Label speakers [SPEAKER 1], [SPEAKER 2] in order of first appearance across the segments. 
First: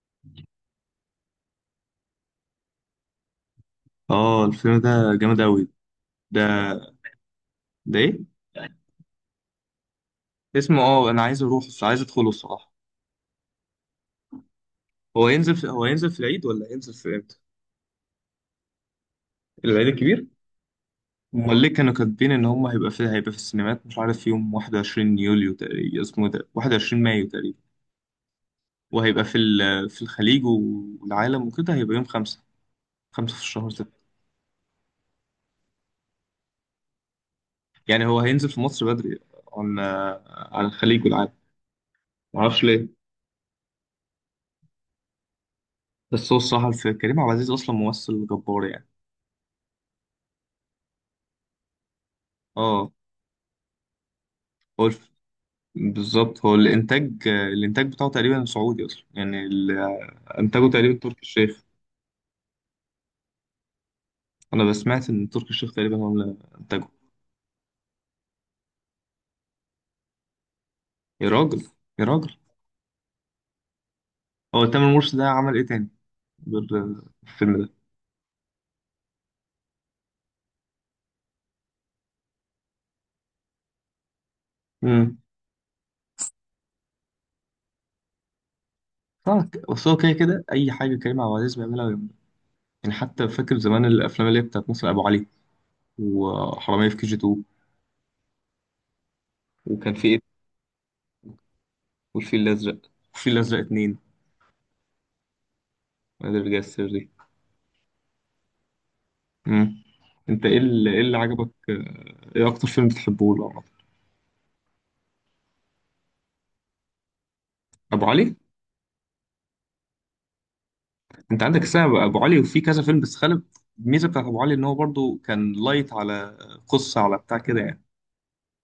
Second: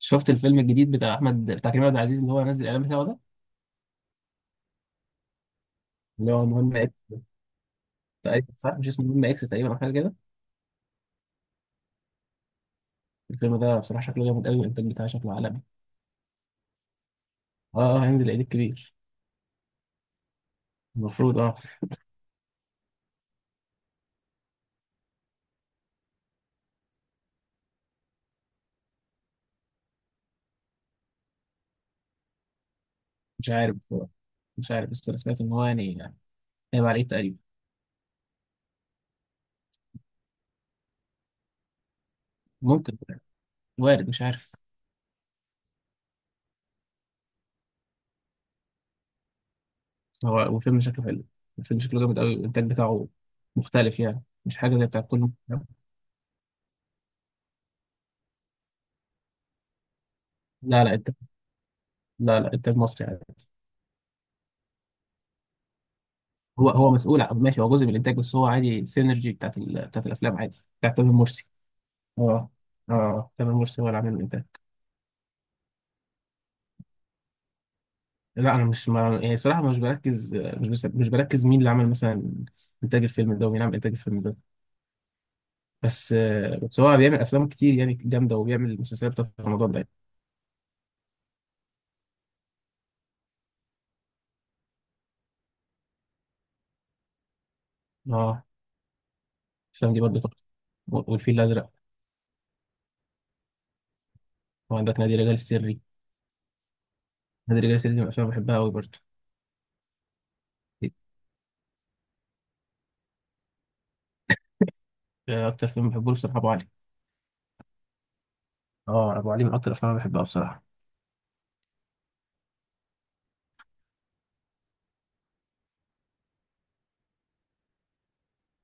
[SPEAKER 1] شفت الفيلم الجديد بتاع كريم عبد العزيز اللي هو نزل الاعلان بتاعه ده،
[SPEAKER 2] اه الفيلم ده جامد أوي.
[SPEAKER 1] اللي
[SPEAKER 2] ده
[SPEAKER 1] هو مهمة اكس.
[SPEAKER 2] ده إيه؟
[SPEAKER 1] تقريبا صح، مش اسمه مهمة اكس تقريبا او حاجه كده.
[SPEAKER 2] اسمه اه أنا عايز أروح، عايز أدخله الصراحة.
[SPEAKER 1] الفيلم ده بصراحه شكله جامد قوي، والانتاج بتاعه
[SPEAKER 2] هو
[SPEAKER 1] شكله
[SPEAKER 2] ينزل
[SPEAKER 1] عالمي.
[SPEAKER 2] هو ينزل في العيد ولا هينزل في إمتى؟
[SPEAKER 1] اه اه، هينزل العيد الكبير،
[SPEAKER 2] العيد الكبير؟
[SPEAKER 1] المفروض. اه
[SPEAKER 2] أمال ليه كانوا كاتبين إن هم هيبقى في السينمات مش عارف يوم 21 يوليو تقريبا، اسمه إيه ده، 21 مايو تقريبا. وهيبقى في الخليج والعالم وكده هيبقى يوم خمسة، خمسة في
[SPEAKER 1] مش
[SPEAKER 2] الشهر
[SPEAKER 1] عارف
[SPEAKER 2] ستة.
[SPEAKER 1] بصراحة. مش عارف، بس انا سمعت ان هو يعني هيبقى على العيد تقريبا.
[SPEAKER 2] يعني هو هينزل في مصر بدري عن على الخليج والعالم، معرفش ليه.
[SPEAKER 1] ممكن، وارد، مش عارف.
[SPEAKER 2] بس هو الصراحة كريم عبد العزيز أصلا ممثل جبار يعني.
[SPEAKER 1] هو وفيلم شكله حلو. الفيلم شكله جامد قوي، والانتاج
[SPEAKER 2] اه
[SPEAKER 1] بتاعه مختلف، يعني مش حاجه زي
[SPEAKER 2] قول،
[SPEAKER 1] بتاع كل.
[SPEAKER 2] بالظبط هو الانتاج بتاعه تقريبا سعودي اصلا، يعني انتاجه
[SPEAKER 1] لا لا،
[SPEAKER 2] تقريبا
[SPEAKER 1] انتاج.
[SPEAKER 2] تركي الشيخ.
[SPEAKER 1] لا لا، انتاج مصري عادي.
[SPEAKER 2] انا بسمعت ان تركي الشيخ تقريبا هو اللي
[SPEAKER 1] هو
[SPEAKER 2] انتاجه.
[SPEAKER 1] هو مسؤول ماشي، هو جزء من الانتاج، بس هو عادي السينرجي بتاعت الافلام، عادي بتاعت تامر
[SPEAKER 2] يا
[SPEAKER 1] مرسي.
[SPEAKER 2] راجل، يا راجل.
[SPEAKER 1] اه اه، تامر مرسي هو اللي عامل الانتاج.
[SPEAKER 2] هو تامر مرشد ده عمل ايه تاني غير الفيلم ده؟
[SPEAKER 1] لا انا مش ما يعني صراحه، مش بركز مش بس مش بركز مين اللي عمل مثلا انتاج الفيلم ده، ومين عمل انتاج الفيلم ده.
[SPEAKER 2] امم
[SPEAKER 1] بس هو بيعمل افلام كتير يعني جامده، وبيعمل مسلسلات بتاعت رمضان ده
[SPEAKER 2] بس
[SPEAKER 1] يعني.
[SPEAKER 2] هو كده كده اي حاجه كريم عبد العزيز بيعملها ويعملها. يعني حتى فاكر زمان الافلام اللي هي بتاعت مثلا ابو علي وحراميه في كي جي 2،
[SPEAKER 1] اه، الافلام
[SPEAKER 2] وكان
[SPEAKER 1] دي
[SPEAKER 2] في
[SPEAKER 1] برضه
[SPEAKER 2] ايه،
[SPEAKER 1] تحفه. والفيل الازرق.
[SPEAKER 2] والفيل الازرق، والفيل الازرق اتنين،
[SPEAKER 1] وعندك نادي الرجال السري.
[SPEAKER 2] نادي الرجال السري.
[SPEAKER 1] نادي الرجال السري دي من الافلام اللي بحبها قوي برضه.
[SPEAKER 2] امم انت إيه اللي عجبك ايه اكتر فيلم بتحبه له عامة؟
[SPEAKER 1] اكتر فيلم بحبه له بصراحه ابو علي.
[SPEAKER 2] ابو علي.
[SPEAKER 1] اه، ابو علي من اكتر الافلام اللي بحبها بصراحه.
[SPEAKER 2] انت عندك سبب ابو علي وفي كذا فيلم بس خالد؟ الميزه بتاعت ابو علي ان هو برضو كان لايت على قصه على بتاع كده يعني.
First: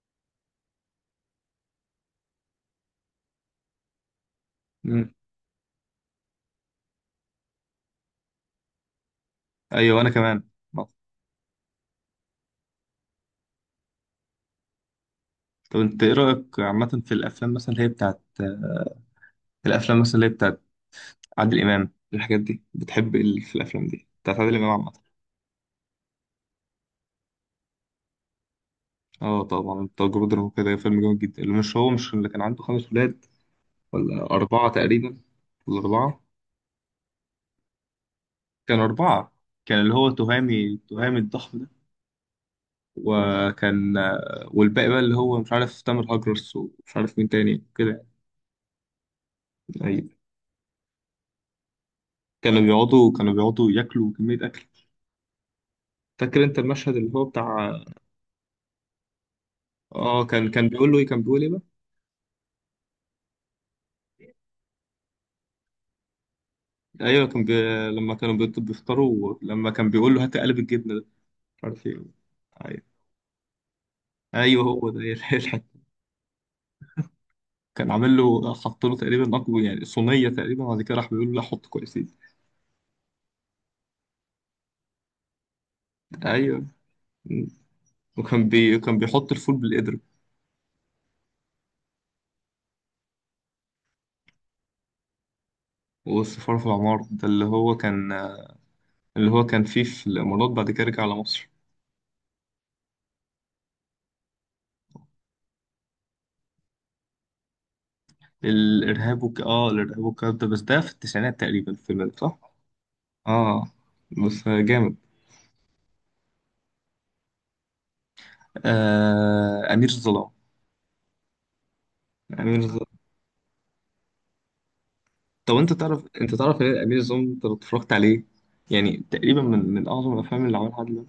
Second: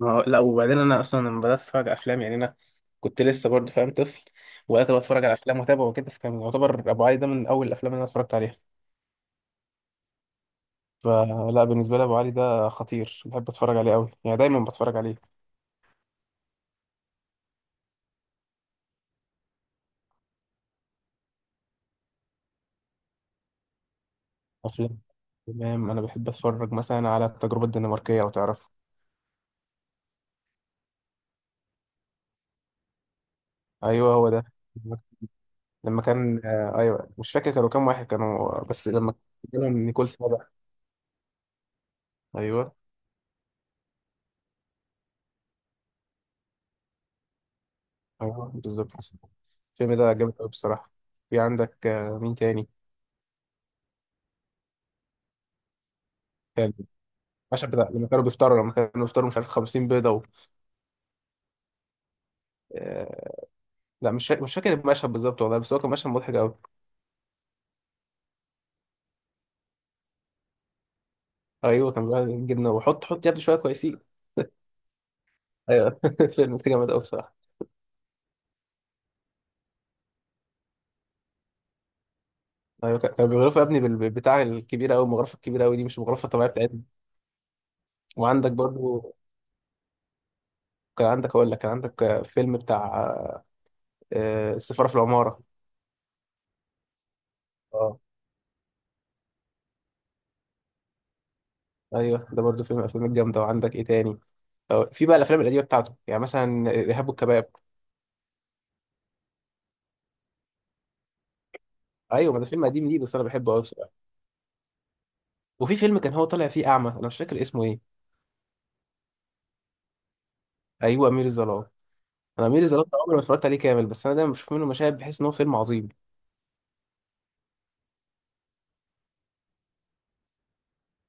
[SPEAKER 1] ما هو- لا، وبعدين انا اصلا لما بدات اتفرج على افلام، يعني انا كنت لسه برضه فاهم طفل، وبدات بقى
[SPEAKER 2] مم.
[SPEAKER 1] اتفرج على افلام واتابع وكده، فكان يعتبر ابو علي ده من اول الافلام اللي انا اتفرجت عليها.
[SPEAKER 2] ايوه انا كمان.
[SPEAKER 1] فلا، بالنسبه لي ابو علي ده خطير، بحب اتفرج عليه قوي، يعني دايما بتفرج عليه.
[SPEAKER 2] طب انت ايه رايك عامه في الافلام مثلا اللي هي بتاعت، الافلام مثلا اللي هي بتاعت عادل امام، الحاجات دي؟ بتحب ايه اللي في الافلام دي بتاعت عادل امام عامه؟
[SPEAKER 1] افلام تمام، انا بحب اتفرج مثلا على التجربه الدنماركيه لو تعرفه.
[SPEAKER 2] اه طبعا التجربه الدراميه كده فيلم جامد جدا، اللي مش هو مش اللي كان عنده خمس ولاد
[SPEAKER 1] ايوه
[SPEAKER 2] ولا
[SPEAKER 1] هو ده.
[SPEAKER 2] اربعه تقريبا؟ ولا
[SPEAKER 1] لما
[SPEAKER 2] اربعه؟
[SPEAKER 1] كان ايوه، مش فاكر كانوا كام واحد كانوا،
[SPEAKER 2] كان
[SPEAKER 1] بس لما
[SPEAKER 2] اربعه،
[SPEAKER 1] كانوا
[SPEAKER 2] كان اللي
[SPEAKER 1] نيكول
[SPEAKER 2] هو
[SPEAKER 1] سابا.
[SPEAKER 2] تهامي، تهامي الضخم ده،
[SPEAKER 1] ايوه،
[SPEAKER 2] وكان والباقي بقى اللي هو مش عارف تامر هجرس ومش عارف مين تاني كده.
[SPEAKER 1] ايوه، بالظبط. الفيلم
[SPEAKER 2] أيوة.
[SPEAKER 1] ده جامد قوي بصراحه. في عندك مين
[SPEAKER 2] كانوا
[SPEAKER 1] تاني.
[SPEAKER 2] بيقعدوا كانوا بيقعدوا ياكلوا كمية أكل. فاكر أنت المشهد اللي هو
[SPEAKER 1] المشهد
[SPEAKER 2] بتاع؟
[SPEAKER 1] بتاع لما كانوا بيفطروا، مش عارف 50 بيضه
[SPEAKER 2] اه كان كان بيقول له ايه كان بيقول ايه بقى؟
[SPEAKER 1] آه... لا، مش فاكر المشهد بالظبط والله، بس هو كان مشهد مضحك قوي.
[SPEAKER 2] ايوه لما بيفطروا، لما كان بيقول له هات قلب الجبنه ده مش عارف
[SPEAKER 1] ايوه كان
[SPEAKER 2] ايه.
[SPEAKER 1] بيقول جبنه،
[SPEAKER 2] ايوه،
[SPEAKER 1] وحط حط يا ابني شويه كويسين.
[SPEAKER 2] ايوه هو ده يلحق.
[SPEAKER 1] ايوه فيلم ده جامد قوي بصراحه.
[SPEAKER 2] كان عامل له حط له تقريبا اكبر يعني صينيه تقريبا، بعد كده راح بيقول له لا حط كويسين.
[SPEAKER 1] ايوه كانوا بيغرفوا يا ابني بتاع الكبيره قوي، المغرفه الكبيره قوي دي، مش المغرفه الطبيعيه
[SPEAKER 2] ايوه،
[SPEAKER 1] بتاعتنا.
[SPEAKER 2] وكان
[SPEAKER 1] وعندك
[SPEAKER 2] كان
[SPEAKER 1] برضو
[SPEAKER 2] بيحط الفول بالقدر.
[SPEAKER 1] كان عندك، اقول لك، كان عندك فيلم بتاع السفاره في العماره.
[SPEAKER 2] والسفارة في العمار ده اللي هو
[SPEAKER 1] اه
[SPEAKER 2] كان، اللي هو كان فيه في الإمارات، بعد كده رجع على مصر.
[SPEAKER 1] ايوه، ده برضو فيلم من الافلام الجامده. وعندك ايه تاني؟ في بقى الافلام القديمه بتاعته، يعني مثلا ارهاب والكباب.
[SPEAKER 2] الإرهاب آه الإرهاب والكلام ده، بس ده في التسعينات تقريبا الفيلم ده،
[SPEAKER 1] ايوه،
[SPEAKER 2] صح؟
[SPEAKER 1] ما ده فيلم قديم ليه، بس انا بحبه قوي.
[SPEAKER 2] آه بس جامد.
[SPEAKER 1] وفي فيلم كان هو طالع فيه اعمى، انا مش فاكر اسمه ايه.
[SPEAKER 2] آه أمير الظلام.
[SPEAKER 1] ايوه، امير الظلام. انا
[SPEAKER 2] أمير
[SPEAKER 1] امير الظلام
[SPEAKER 2] الظلام،
[SPEAKER 1] ده عمري ما اتفرجت عليه كامل، بس انا دايما بشوف منه مشاهد، بحس ان هو
[SPEAKER 2] طب
[SPEAKER 1] فيلم
[SPEAKER 2] أنت
[SPEAKER 1] عظيم.
[SPEAKER 2] تعرف إيه أمير الظلام أنت لو اتفرجت عليه؟ يعني تقريبا من من أعظم الأفلام اللي عملها عادل إمام.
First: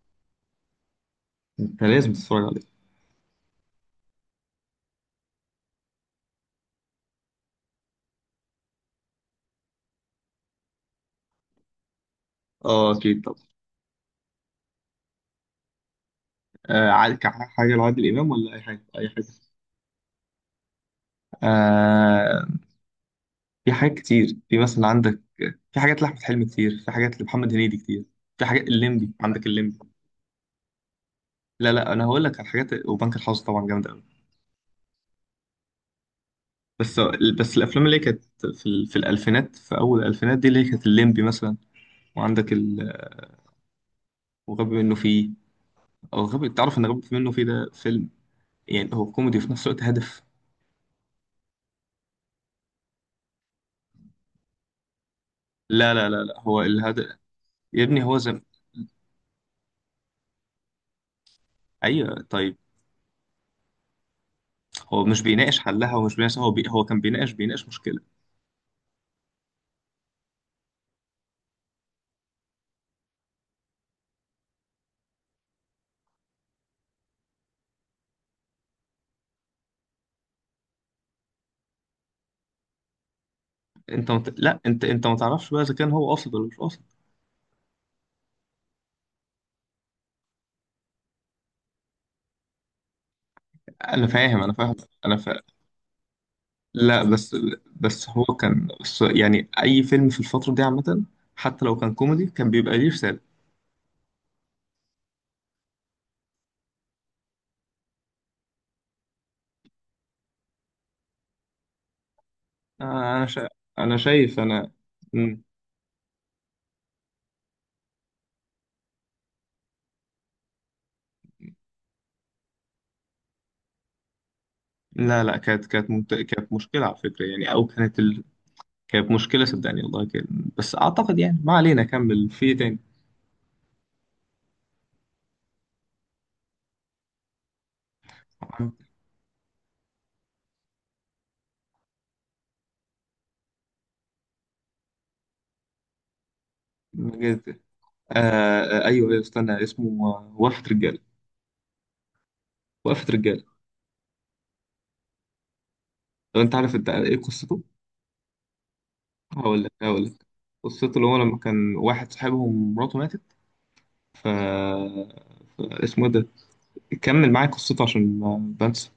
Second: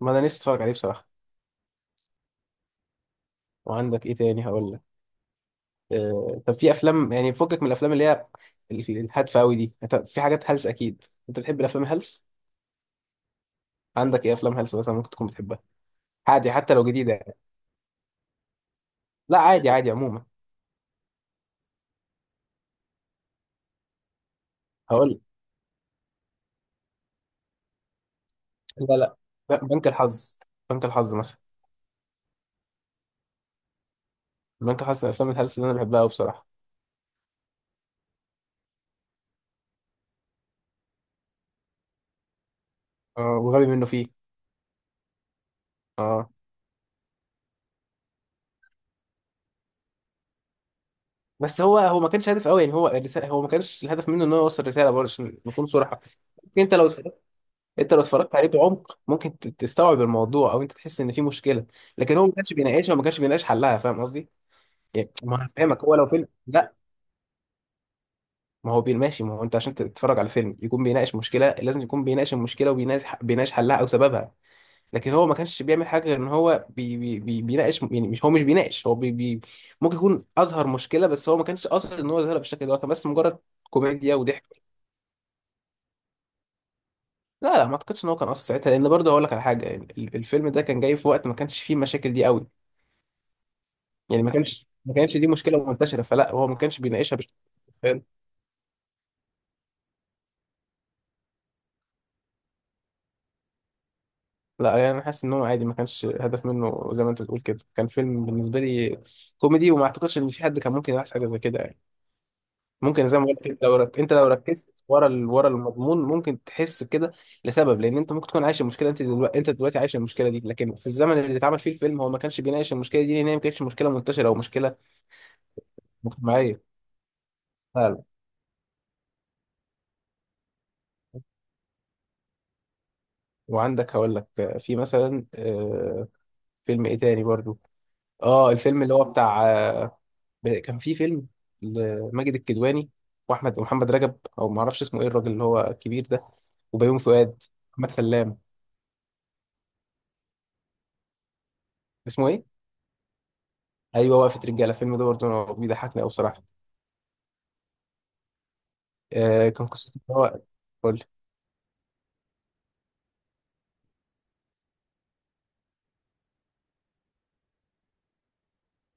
[SPEAKER 1] ما انا نفسي اتفرج عليه بصراحه.
[SPEAKER 2] أنت لازم تتفرج عليه.
[SPEAKER 1] وعندك ايه تاني هقول لك؟ طب في افلام يعني فكك من الافلام اللي هي الهادفه قوي دي. طب في حاجات هلس اكيد، انت بتحب الافلام الهلس.
[SPEAKER 2] آه أكيد. طب
[SPEAKER 1] عندك ايه افلام هلس مثلا ممكن تكون بتحبها؟ عادي، حتى لو
[SPEAKER 2] آه
[SPEAKER 1] جديده
[SPEAKER 2] عادل-
[SPEAKER 1] يعني.
[SPEAKER 2] حاجة لعادل إمام ولا أي حاجة؟ أي حاجة.
[SPEAKER 1] لا عادي، عادي عموما،
[SPEAKER 2] آه في حاجات كتير، في مثلا
[SPEAKER 1] هقول لك.
[SPEAKER 2] عندك، في حاجات لأحمد حلمي كتير، في حاجات لمحمد هنيدي كتير، في حاجات
[SPEAKER 1] لا
[SPEAKER 2] الليمبي،
[SPEAKER 1] لا،
[SPEAKER 2] عندك الليمبي.
[SPEAKER 1] بنك الحظ. بنك الحظ مثلا.
[SPEAKER 2] لا لا أنا هقول لك على حاجات، وبنك الحظ طبعا جامد أوي.
[SPEAKER 1] بنك الحظ من الافلام الهلس اللي انا بحبها قوي بصراحه.
[SPEAKER 2] بس الأفلام اللي هي كانت في الألفينات، في أول الألفينات دي، اللي هي كانت الليمبي مثلا وعندك
[SPEAKER 1] وغبي منه فيه.
[SPEAKER 2] وغبي منه فيه. أو
[SPEAKER 1] اه،
[SPEAKER 2] غبي، تعرف إن غبي منه فيه ده فيلم، يعني هو كوميدي وفي نفس الوقت هدف.
[SPEAKER 1] بس هو هو ما كانش هدف قوي يعني، هو الرساله، هو ما كانش الهدف منه ان هو يوصل رساله برضه عشان نكون
[SPEAKER 2] لا
[SPEAKER 1] صراحه.
[SPEAKER 2] لا لا لا
[SPEAKER 1] ممكن
[SPEAKER 2] هو الهدف. يا
[SPEAKER 1] انت لو
[SPEAKER 2] ابني هو
[SPEAKER 1] اتفرجت
[SPEAKER 2] زم،
[SPEAKER 1] عليه بعمق ممكن تستوعب الموضوع، او انت تحس ان في مشكله، لكن
[SPEAKER 2] أيوه
[SPEAKER 1] هو ما كانش
[SPEAKER 2] طيب.
[SPEAKER 1] بيناقشها، وما كانش بيناقش حلها. فاهم قصدي؟
[SPEAKER 2] هو
[SPEAKER 1] يعني
[SPEAKER 2] مش
[SPEAKER 1] ما
[SPEAKER 2] بيناقش
[SPEAKER 1] هفهمك هو
[SPEAKER 2] حلها
[SPEAKER 1] لو
[SPEAKER 2] ومش
[SPEAKER 1] فيلم،
[SPEAKER 2] بيناقش،
[SPEAKER 1] لا،
[SPEAKER 2] هو كان بيناقش، بيناقش مشكلة.
[SPEAKER 1] ما هو ماشي، ما هو انت عشان تتفرج على فيلم يكون بيناقش مشكله، لازم يكون بيناقش المشكله، وبيناقش حلها او سببها. لكن هو ما كانش بيعمل حاجه غير ان هو بي بي بي بيناقش، يعني مش هو مش بيناقش هو بي بي ممكن يكون اظهر مشكله، بس هو ما كانش قاصد ان هو يظهرها بالشكل ده، هو كان بس مجرد كوميديا
[SPEAKER 2] لا
[SPEAKER 1] وضحك.
[SPEAKER 2] انت ما تعرفش بقى اذا كان هو قاصد ولا مش قاصد.
[SPEAKER 1] لا لا، ما اعتقدش ان هو كان قاصد ساعتها، لان برضه هقول لك على حاجه، يعني الفيلم ده كان جاي في وقت ما كانش فيه المشاكل دي قوي،
[SPEAKER 2] انا
[SPEAKER 1] يعني ما
[SPEAKER 2] فاهم، انا
[SPEAKER 1] كانش
[SPEAKER 2] فاهم،
[SPEAKER 1] ما
[SPEAKER 2] انا
[SPEAKER 1] كانش دي
[SPEAKER 2] فاهم.
[SPEAKER 1] مشكله منتشره، فلا هو ما كانش
[SPEAKER 2] لا
[SPEAKER 1] بيناقشها.
[SPEAKER 2] بس،
[SPEAKER 1] فاهم؟
[SPEAKER 2] بس هو كان بس يعني اي فيلم في الفتره دي عامه حتى لو كان كوميدي كان بيبقى ليه رساله.
[SPEAKER 1] لا، يعني انا حاسس ان هو عادي، ما كانش هدف منه زي ما انت بتقول كده، كان فيلم بالنسبه لي كوميدي، وما اعتقدش ان في حد كان ممكن يلاحظ حاجه زي كده يعني.
[SPEAKER 2] آه،
[SPEAKER 1] ممكن زي
[SPEAKER 2] انا
[SPEAKER 1] ما قلت
[SPEAKER 2] شا...
[SPEAKER 1] كده،
[SPEAKER 2] انا
[SPEAKER 1] انت لو
[SPEAKER 2] شايف
[SPEAKER 1] ركزت
[SPEAKER 2] انا.
[SPEAKER 1] ورا
[SPEAKER 2] مم.
[SPEAKER 1] ورا المضمون ممكن تحس كده، لسبب لان انت ممكن تكون عايش المشكله، انت دلوقتي عايش المشكله دي، لكن في الزمن اللي اتعمل فيه الفيلم هو ما كانش بيناقش المشكله دي، لان هي ما كانتش مشكله منتشره او مشكله
[SPEAKER 2] لا لا كانت كانت
[SPEAKER 1] مجتمعيه
[SPEAKER 2] مشكله على فكره، يعني او كانت
[SPEAKER 1] فعلا.
[SPEAKER 2] كانت مشكله صدقني والله كان، بس اعتقد يعني ما علينا، كمل في إيه تاني.
[SPEAKER 1] وعندك، هقول لك في مثلا، فيلم ايه تاني برضو. اه الفيلم اللي هو بتاع، كان في فيلم لماجد الكدواني، واحمد، ومحمد رجب، او ما اعرفش اسمه ايه الراجل اللي هو الكبير ده، وبيومي فؤاد،
[SPEAKER 2] مجد-
[SPEAKER 1] محمد
[SPEAKER 2] آه
[SPEAKER 1] سلام.
[SPEAKER 2] ايوه، ايوه استنى اسمه وقفه رجاله.
[SPEAKER 1] اسمه ايه؟
[SPEAKER 2] وقفه رجاله.
[SPEAKER 1] ايوه، وقفه رجاله. الفيلم ده برضو أنا بيضحكني قوي
[SPEAKER 2] لو
[SPEAKER 1] بصراحه.
[SPEAKER 2] انت عارف انت ايه قصته؟ هقول
[SPEAKER 1] كان
[SPEAKER 2] لك،
[SPEAKER 1] قصته
[SPEAKER 2] هقول
[SPEAKER 1] ان
[SPEAKER 2] لك
[SPEAKER 1] هو، قول
[SPEAKER 2] قصته.
[SPEAKER 1] لي.
[SPEAKER 2] اللي هو لما كان واحد صاحبهم مراته ماتت، اسمه ده، كمل معايا قصته عشان ما بنسى.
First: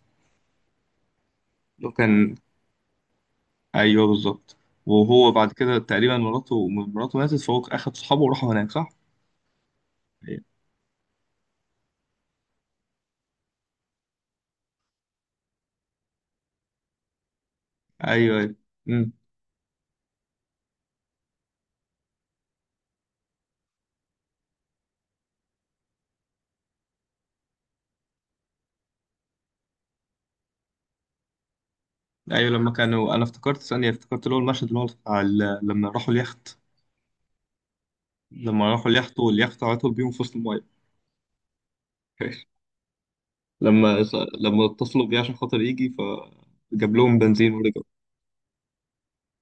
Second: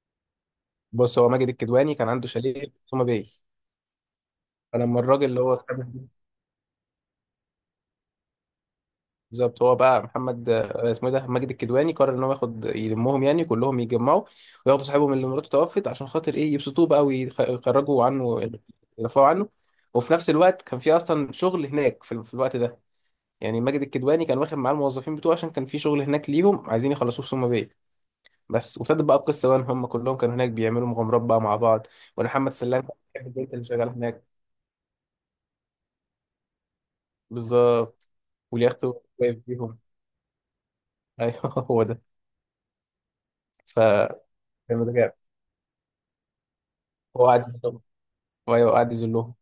[SPEAKER 1] بص، هو ماجد
[SPEAKER 2] لو
[SPEAKER 1] الكدواني كان عنده
[SPEAKER 2] كان،
[SPEAKER 1] شاليه في سوما باي،
[SPEAKER 2] ايوه بالظبط.
[SPEAKER 1] فلما الراجل
[SPEAKER 2] وهو
[SPEAKER 1] اللي
[SPEAKER 2] بعد
[SPEAKER 1] هو
[SPEAKER 2] كده
[SPEAKER 1] صاحب،
[SPEAKER 2] تقريبا مراته، مراته ماتت، فهو اخد صحابه وراحوا هناك صح؟
[SPEAKER 1] بالظبط، هو بقى
[SPEAKER 2] ايوه،
[SPEAKER 1] محمد آه، اسمه إيه ده، ماجد الكدواني قرر ان هو ياخد يلمهم، يعني كلهم يتجمعوا وياخدوا صاحبهم اللي مراته توفت عشان خاطر ايه، يبسطوه بقى ويخرجوا عنه،
[SPEAKER 2] ايوه. امم
[SPEAKER 1] يرفعوا عنه. وفي نفس الوقت كان في اصلا شغل هناك في الوقت ده، يعني ماجد الكدواني كان واخد معاه الموظفين بتوعه عشان كان في شغل هناك ليهم عايزين يخلصوه في سوما باي بس. وابتدت بقى القصه بقى ان هم كلهم كانوا هناك بيعملوا مغامرات بقى مع بعض، وان
[SPEAKER 2] ايوه.
[SPEAKER 1] محمد
[SPEAKER 2] لما
[SPEAKER 1] سلام كان
[SPEAKER 2] كانوا انا
[SPEAKER 1] بيحب البنت
[SPEAKER 2] افتكرت
[SPEAKER 1] اللي
[SPEAKER 2] ثانيه،
[SPEAKER 1] شغاله
[SPEAKER 2] افتكرت
[SPEAKER 1] هناك.
[SPEAKER 2] اللي هو المشهد اللي هو بتاع لما راحوا اليخت.
[SPEAKER 1] بالظبط،
[SPEAKER 2] لما
[SPEAKER 1] واليخت
[SPEAKER 2] راحوا
[SPEAKER 1] واقف
[SPEAKER 2] اليخت واليخت
[SPEAKER 1] بيهم
[SPEAKER 2] عطل بيهم في وسط المايه.
[SPEAKER 1] ايوه هو ده. ف
[SPEAKER 2] لما، لما
[SPEAKER 1] كان ده
[SPEAKER 2] اتصلوا
[SPEAKER 1] جامد.
[SPEAKER 2] بيه عشان خاطر يجي، فجاب لهم
[SPEAKER 1] هو قاعد،
[SPEAKER 2] بنزين ورجعوا.
[SPEAKER 1] وايوه قعد يذلهم،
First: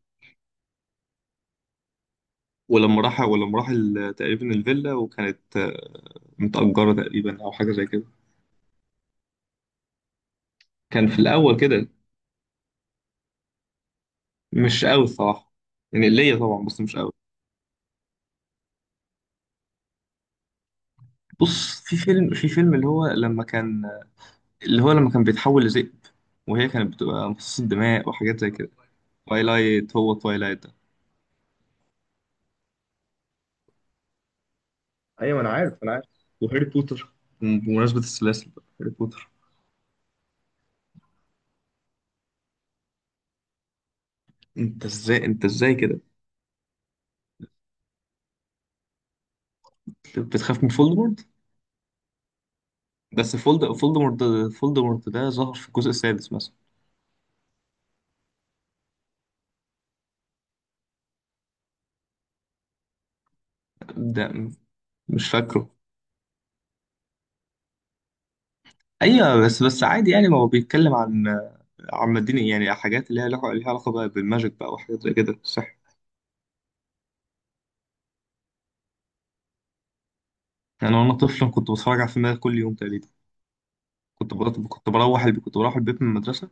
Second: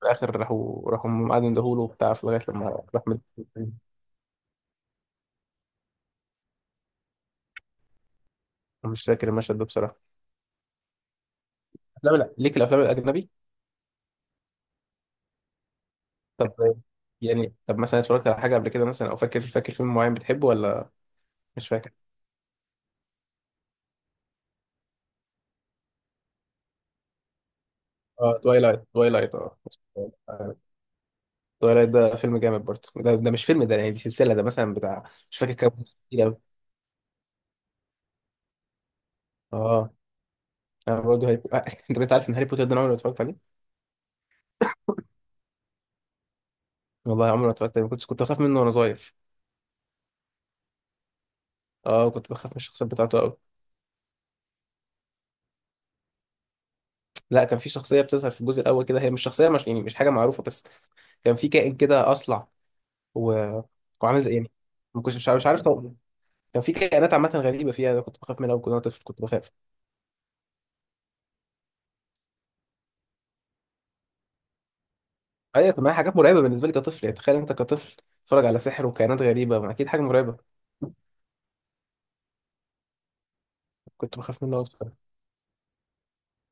[SPEAKER 1] في الاخر راحوا قعدوا يندهوله وبتاع في لغايه لما
[SPEAKER 2] ولما
[SPEAKER 1] راح
[SPEAKER 2] راح، ولما راح تقريبا الفيلا، وكانت متأجرة تقريبا أو حاجة زي كده،
[SPEAKER 1] مش فاكر المشهد ده بصراحه.
[SPEAKER 2] كان في الأول كده.
[SPEAKER 1] لا لا، ليك الافلام الاجنبي.
[SPEAKER 2] مش قوي الصراحة، يعني ليا طبعا
[SPEAKER 1] طب،
[SPEAKER 2] بس مش قوي.
[SPEAKER 1] مثلا اتفرجت على حاجه قبل كده مثلا، او فاكر فيلم معين بتحبه ولا؟ مش
[SPEAKER 2] بص
[SPEAKER 1] فاكر.
[SPEAKER 2] في فيلم، في فيلم اللي هو لما كان، اللي هو لما كان بيتحول لذئب، وهي كانت بتبقى مصاصة دماء
[SPEAKER 1] اه،
[SPEAKER 2] وحاجات زي كده.
[SPEAKER 1] توايلايت، توايلايت اه
[SPEAKER 2] توايلايت، هو توايلايت ده.
[SPEAKER 1] توايلايت ده فيلم جامد برضه، ده مش فيلم ده يعني، دي سلسله ده مثلا بتاع مش
[SPEAKER 2] ايوه انا
[SPEAKER 1] فاكر كام
[SPEAKER 2] عارف، انا
[SPEAKER 1] جزء،
[SPEAKER 2] عارف.
[SPEAKER 1] كتير قوي.
[SPEAKER 2] وهاري بوتر، بمناسبة السلاسل بقى هاري بوتر.
[SPEAKER 1] اه، انا برضه هاري بوتر انت عارف ان هاري بوتر ده انا عمري ما اتفرجت عليه.
[SPEAKER 2] انت ازاي، انت ازاي كده
[SPEAKER 1] والله عمري ما اتفرجت عليه، كنت بخاف منه وانا صغير.
[SPEAKER 2] بتخاف من فولدمورت؟
[SPEAKER 1] اه، كنت بخاف من الشخصيات بتاعته
[SPEAKER 2] بس
[SPEAKER 1] قوي.
[SPEAKER 2] فولدمورت، فولدمورت ده ظهر في الجزء السادس مثلا.
[SPEAKER 1] لا، كان في شخصية بتظهر في الجزء الأول كده، هي مش شخصية، مش يعني مش حاجة معروفة، بس كان في كائن كده أصلع و... وعامل
[SPEAKER 2] ده
[SPEAKER 1] زي يعني، ما كنتش،
[SPEAKER 2] مش
[SPEAKER 1] مش عارف
[SPEAKER 2] فاكره.
[SPEAKER 1] طبعا. كان في كائنات عامة غريبة فيها، أنا كنت بخاف منها، وكنت وأنا طفل كنت
[SPEAKER 2] ايوه
[SPEAKER 1] بخاف.
[SPEAKER 2] بس عادي يعني، ما هو بيتكلم عن، عن مدينة يعني حاجات اللي هي ليها علاقه بقى بالماجيك بقى وحاجات زي كده صح.
[SPEAKER 1] أيوة، كان معايا حاجات مرعبة بالنسبة لي كطفل يعني، تخيل أنت كطفل تتفرج على سحر وكائنات غريبة، ما أكيد حاجة مرعبة.
[SPEAKER 2] يعني انا وانا طفل كنت بتفرج على الفيلم ده كل يوم تقريبا.
[SPEAKER 1] كنت
[SPEAKER 2] كنت
[SPEAKER 1] بخاف
[SPEAKER 2] بروح،
[SPEAKER 1] منها أكتر.
[SPEAKER 2] كنت بروح البيت من المدرسه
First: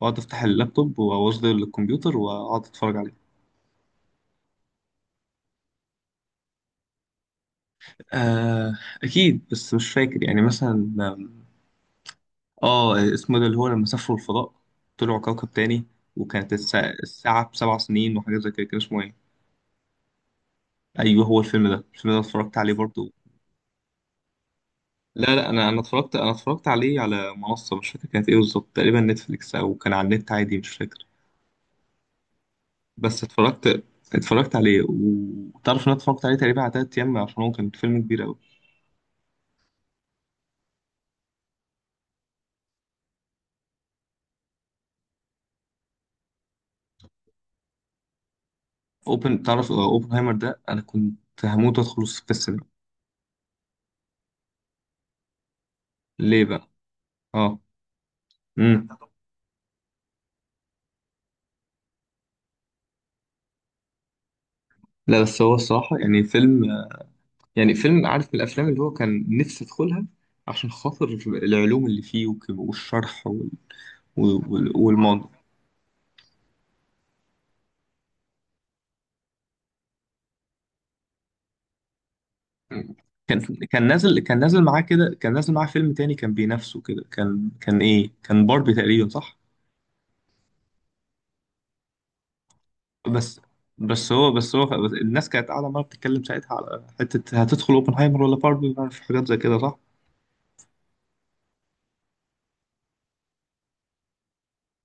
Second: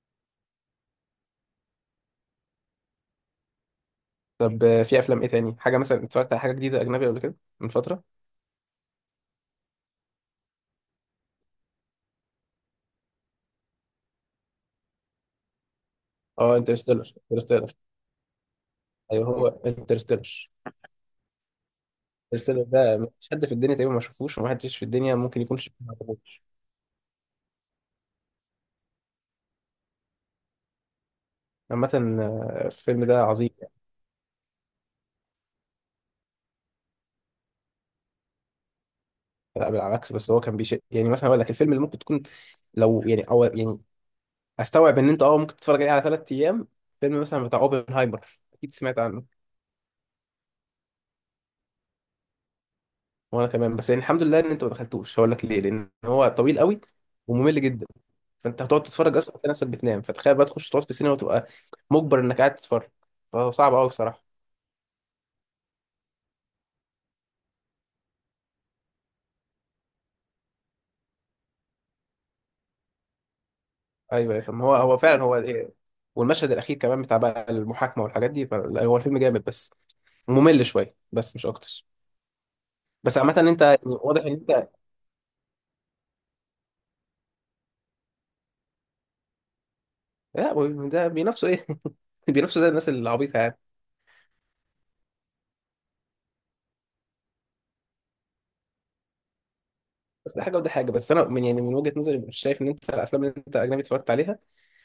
[SPEAKER 2] واقعد افتح اللابتوب واوصله للكمبيوتر واقعد اتفرج عليه.
[SPEAKER 1] طب في أفلام إيه تاني؟ حاجة مثلا اتفرجت على حاجة جديدة أجنبي قبل كده من فترة؟
[SPEAKER 2] آه اكيد بس مش فاكر يعني مثلا اه اسمه ده اللي هو لما سافروا الفضاء، طلعوا كوكب تاني، وكانت
[SPEAKER 1] أه، انترستيلر،
[SPEAKER 2] الساعة
[SPEAKER 1] انترستيلر.
[SPEAKER 2] بسبع سنين وحاجات زي كده، كان اسمه ايه؟
[SPEAKER 1] أيوه، هو انترستيلر.
[SPEAKER 2] ايوه هو الفيلم ده، الفيلم ده اتفرجت
[SPEAKER 1] انترستيلر
[SPEAKER 2] عليه
[SPEAKER 1] ده
[SPEAKER 2] برضه.
[SPEAKER 1] مفيش حد في الدنيا تقريبا ما شافوش، ومحدش في الدنيا
[SPEAKER 2] لا
[SPEAKER 1] ممكن
[SPEAKER 2] لا
[SPEAKER 1] يكون
[SPEAKER 2] انا،
[SPEAKER 1] شاف.
[SPEAKER 2] انا اتفرجت عليه على منصه، مش فاكر كانت ايه بالظبط، تقريبا نتفليكس او كان على النت عادي مش فاكر.
[SPEAKER 1] عامة الفيلم ده
[SPEAKER 2] بس
[SPEAKER 1] عظيم يعني.
[SPEAKER 2] اتفرجت، اتفرجت عليه، وتعرف ان انا اتفرجت عليه تقريبا على تلات ايام عشان هو كان فيلم كبير قوي.
[SPEAKER 1] لا بالعكس، بس هو كان يعني، مثلا اقول لك الفيلم اللي ممكن تكون لو يعني او يعني استوعب ان انت ممكن تتفرج عليه على ثلاث ايام، فيلم مثلا بتاع اوبنهايمر، اكيد سمعت عنه.
[SPEAKER 2] اوبن تعرف اوبنهايمر ده انا كنت هموت ادخل في السينما.
[SPEAKER 1] وانا كمان، بس يعني الحمد لله ان انت ما دخلتوش، هقول لك ليه، لان هو
[SPEAKER 2] ليه
[SPEAKER 1] طويل
[SPEAKER 2] بقى؟
[SPEAKER 1] قوي
[SPEAKER 2] اه.
[SPEAKER 1] وممل جدا، فانت هتقعد
[SPEAKER 2] امم
[SPEAKER 1] تتفرج اصلا تلاقي نفسك بتنام، فتخيل بقى تخش تقعد في السينما وتبقى مجبر انك قاعد تتفرج، فهو صعب قوي بصراحة.
[SPEAKER 2] لا بس هو الصراحه يعني فيلم، يعني فيلم عارف، من الافلام اللي هو كان نفسي ادخلها عشان خاطر العلوم اللي فيه والشرح
[SPEAKER 1] ايوه يا فاهم، هو هو فعلا
[SPEAKER 2] والموضوع.
[SPEAKER 1] هو إيه. والمشهد الاخير كمان بتاع بقى المحاكمة والحاجات دي، فهو الفيلم جامد، بس ممل شوية بس، مش اكتر.
[SPEAKER 2] مم.
[SPEAKER 1] بس عامة
[SPEAKER 2] كان،
[SPEAKER 1] انت يعني
[SPEAKER 2] كان نازل،
[SPEAKER 1] واضح ان
[SPEAKER 2] كان نازل
[SPEAKER 1] انت.
[SPEAKER 2] معاه كده، كان نازل معاه فيلم تاني كان بينافسه كده، كان كان ايه، كان باربي تقريبا صح.
[SPEAKER 1] لا، هو ده بينافسوا ايه؟ بينافسوا زي الناس العبيطة
[SPEAKER 2] بس،
[SPEAKER 1] يعني.
[SPEAKER 2] هو الناس كانت قاعده ما بتتكلم ساعتها على حته هتدخل اوبنهايمر ولا باربي، في حاجات زي كده صح.
[SPEAKER 1] بس ده حاجة وده حاجة، بس انا من وجهة نظري مش شايف ان انت الافلام اللي انت اجنبي اتفرجت عليها،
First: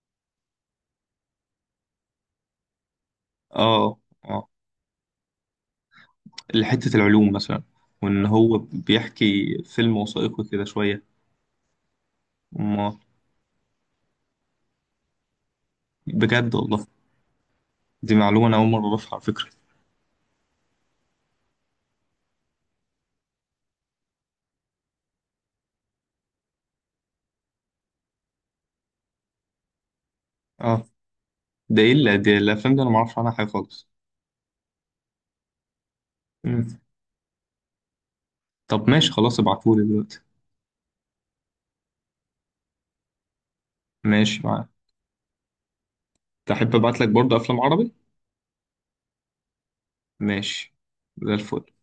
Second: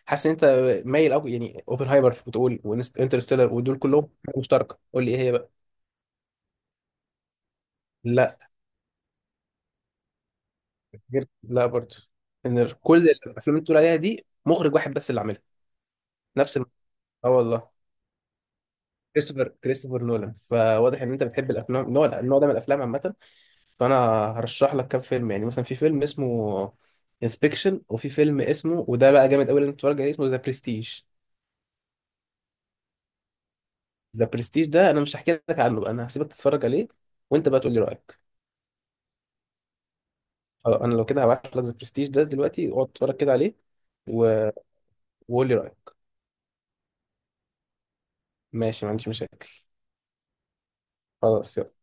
[SPEAKER 1] حاسس ان انت مايل قوي، يعني اوبنهايمر بتقول وانترستيلر، ودول
[SPEAKER 2] اه،
[SPEAKER 1] كلهم حاجة
[SPEAKER 2] اه
[SPEAKER 1] مشتركة، قول لي ايه هي بقى؟
[SPEAKER 2] حته العلوم مثلا، وان
[SPEAKER 1] لا،
[SPEAKER 2] هو بيحكي فيلم وثائقي كده شويه.
[SPEAKER 1] غير، لا برضه، ان
[SPEAKER 2] ما
[SPEAKER 1] كل الافلام اللي بتقول عليها دي مخرج واحد بس اللي عاملها،
[SPEAKER 2] بجد
[SPEAKER 1] نفس الم...
[SPEAKER 2] والله،
[SPEAKER 1] اه والله.
[SPEAKER 2] دي معلومه انا اول مره اعرفها على
[SPEAKER 1] كريستوفر
[SPEAKER 2] فكره.
[SPEAKER 1] كريستوفر نولان، فواضح ان انت بتحب الافلام النوع ده من الافلام عامة، فانا هرشح لك كام فيلم، يعني مثلا في فيلم اسمه انسبكشن، وفي فيلم اسمه، وده بقى جامد قوي لازم تتفرج عليه، اسمه ذا
[SPEAKER 2] اه
[SPEAKER 1] برستيج.
[SPEAKER 2] ده دي الافلام دي انا ما اعرفش عنها حاجه خالص.
[SPEAKER 1] ذا برستيج ده انا مش هحكي لك عنه بقى، انا هسيبك تتفرج
[SPEAKER 2] مم.
[SPEAKER 1] عليه، وانت بقى تقول لي رايك.
[SPEAKER 2] طب ماشي خلاص، ابعتهولي دلوقتي.
[SPEAKER 1] خلاص، انا لو كده هبعت لك ذا برستيج ده دلوقتي، اقعد تتفرج كده عليه،
[SPEAKER 2] ماشي
[SPEAKER 1] و...
[SPEAKER 2] معاك.
[SPEAKER 1] وقول لي رايك.
[SPEAKER 2] تحب ابعت لك برضه افلام عربي؟
[SPEAKER 1] ماشي، ما عنديش مشاكل.
[SPEAKER 2] ماشي، زي
[SPEAKER 1] خلاص،
[SPEAKER 2] الفل.
[SPEAKER 1] يلا.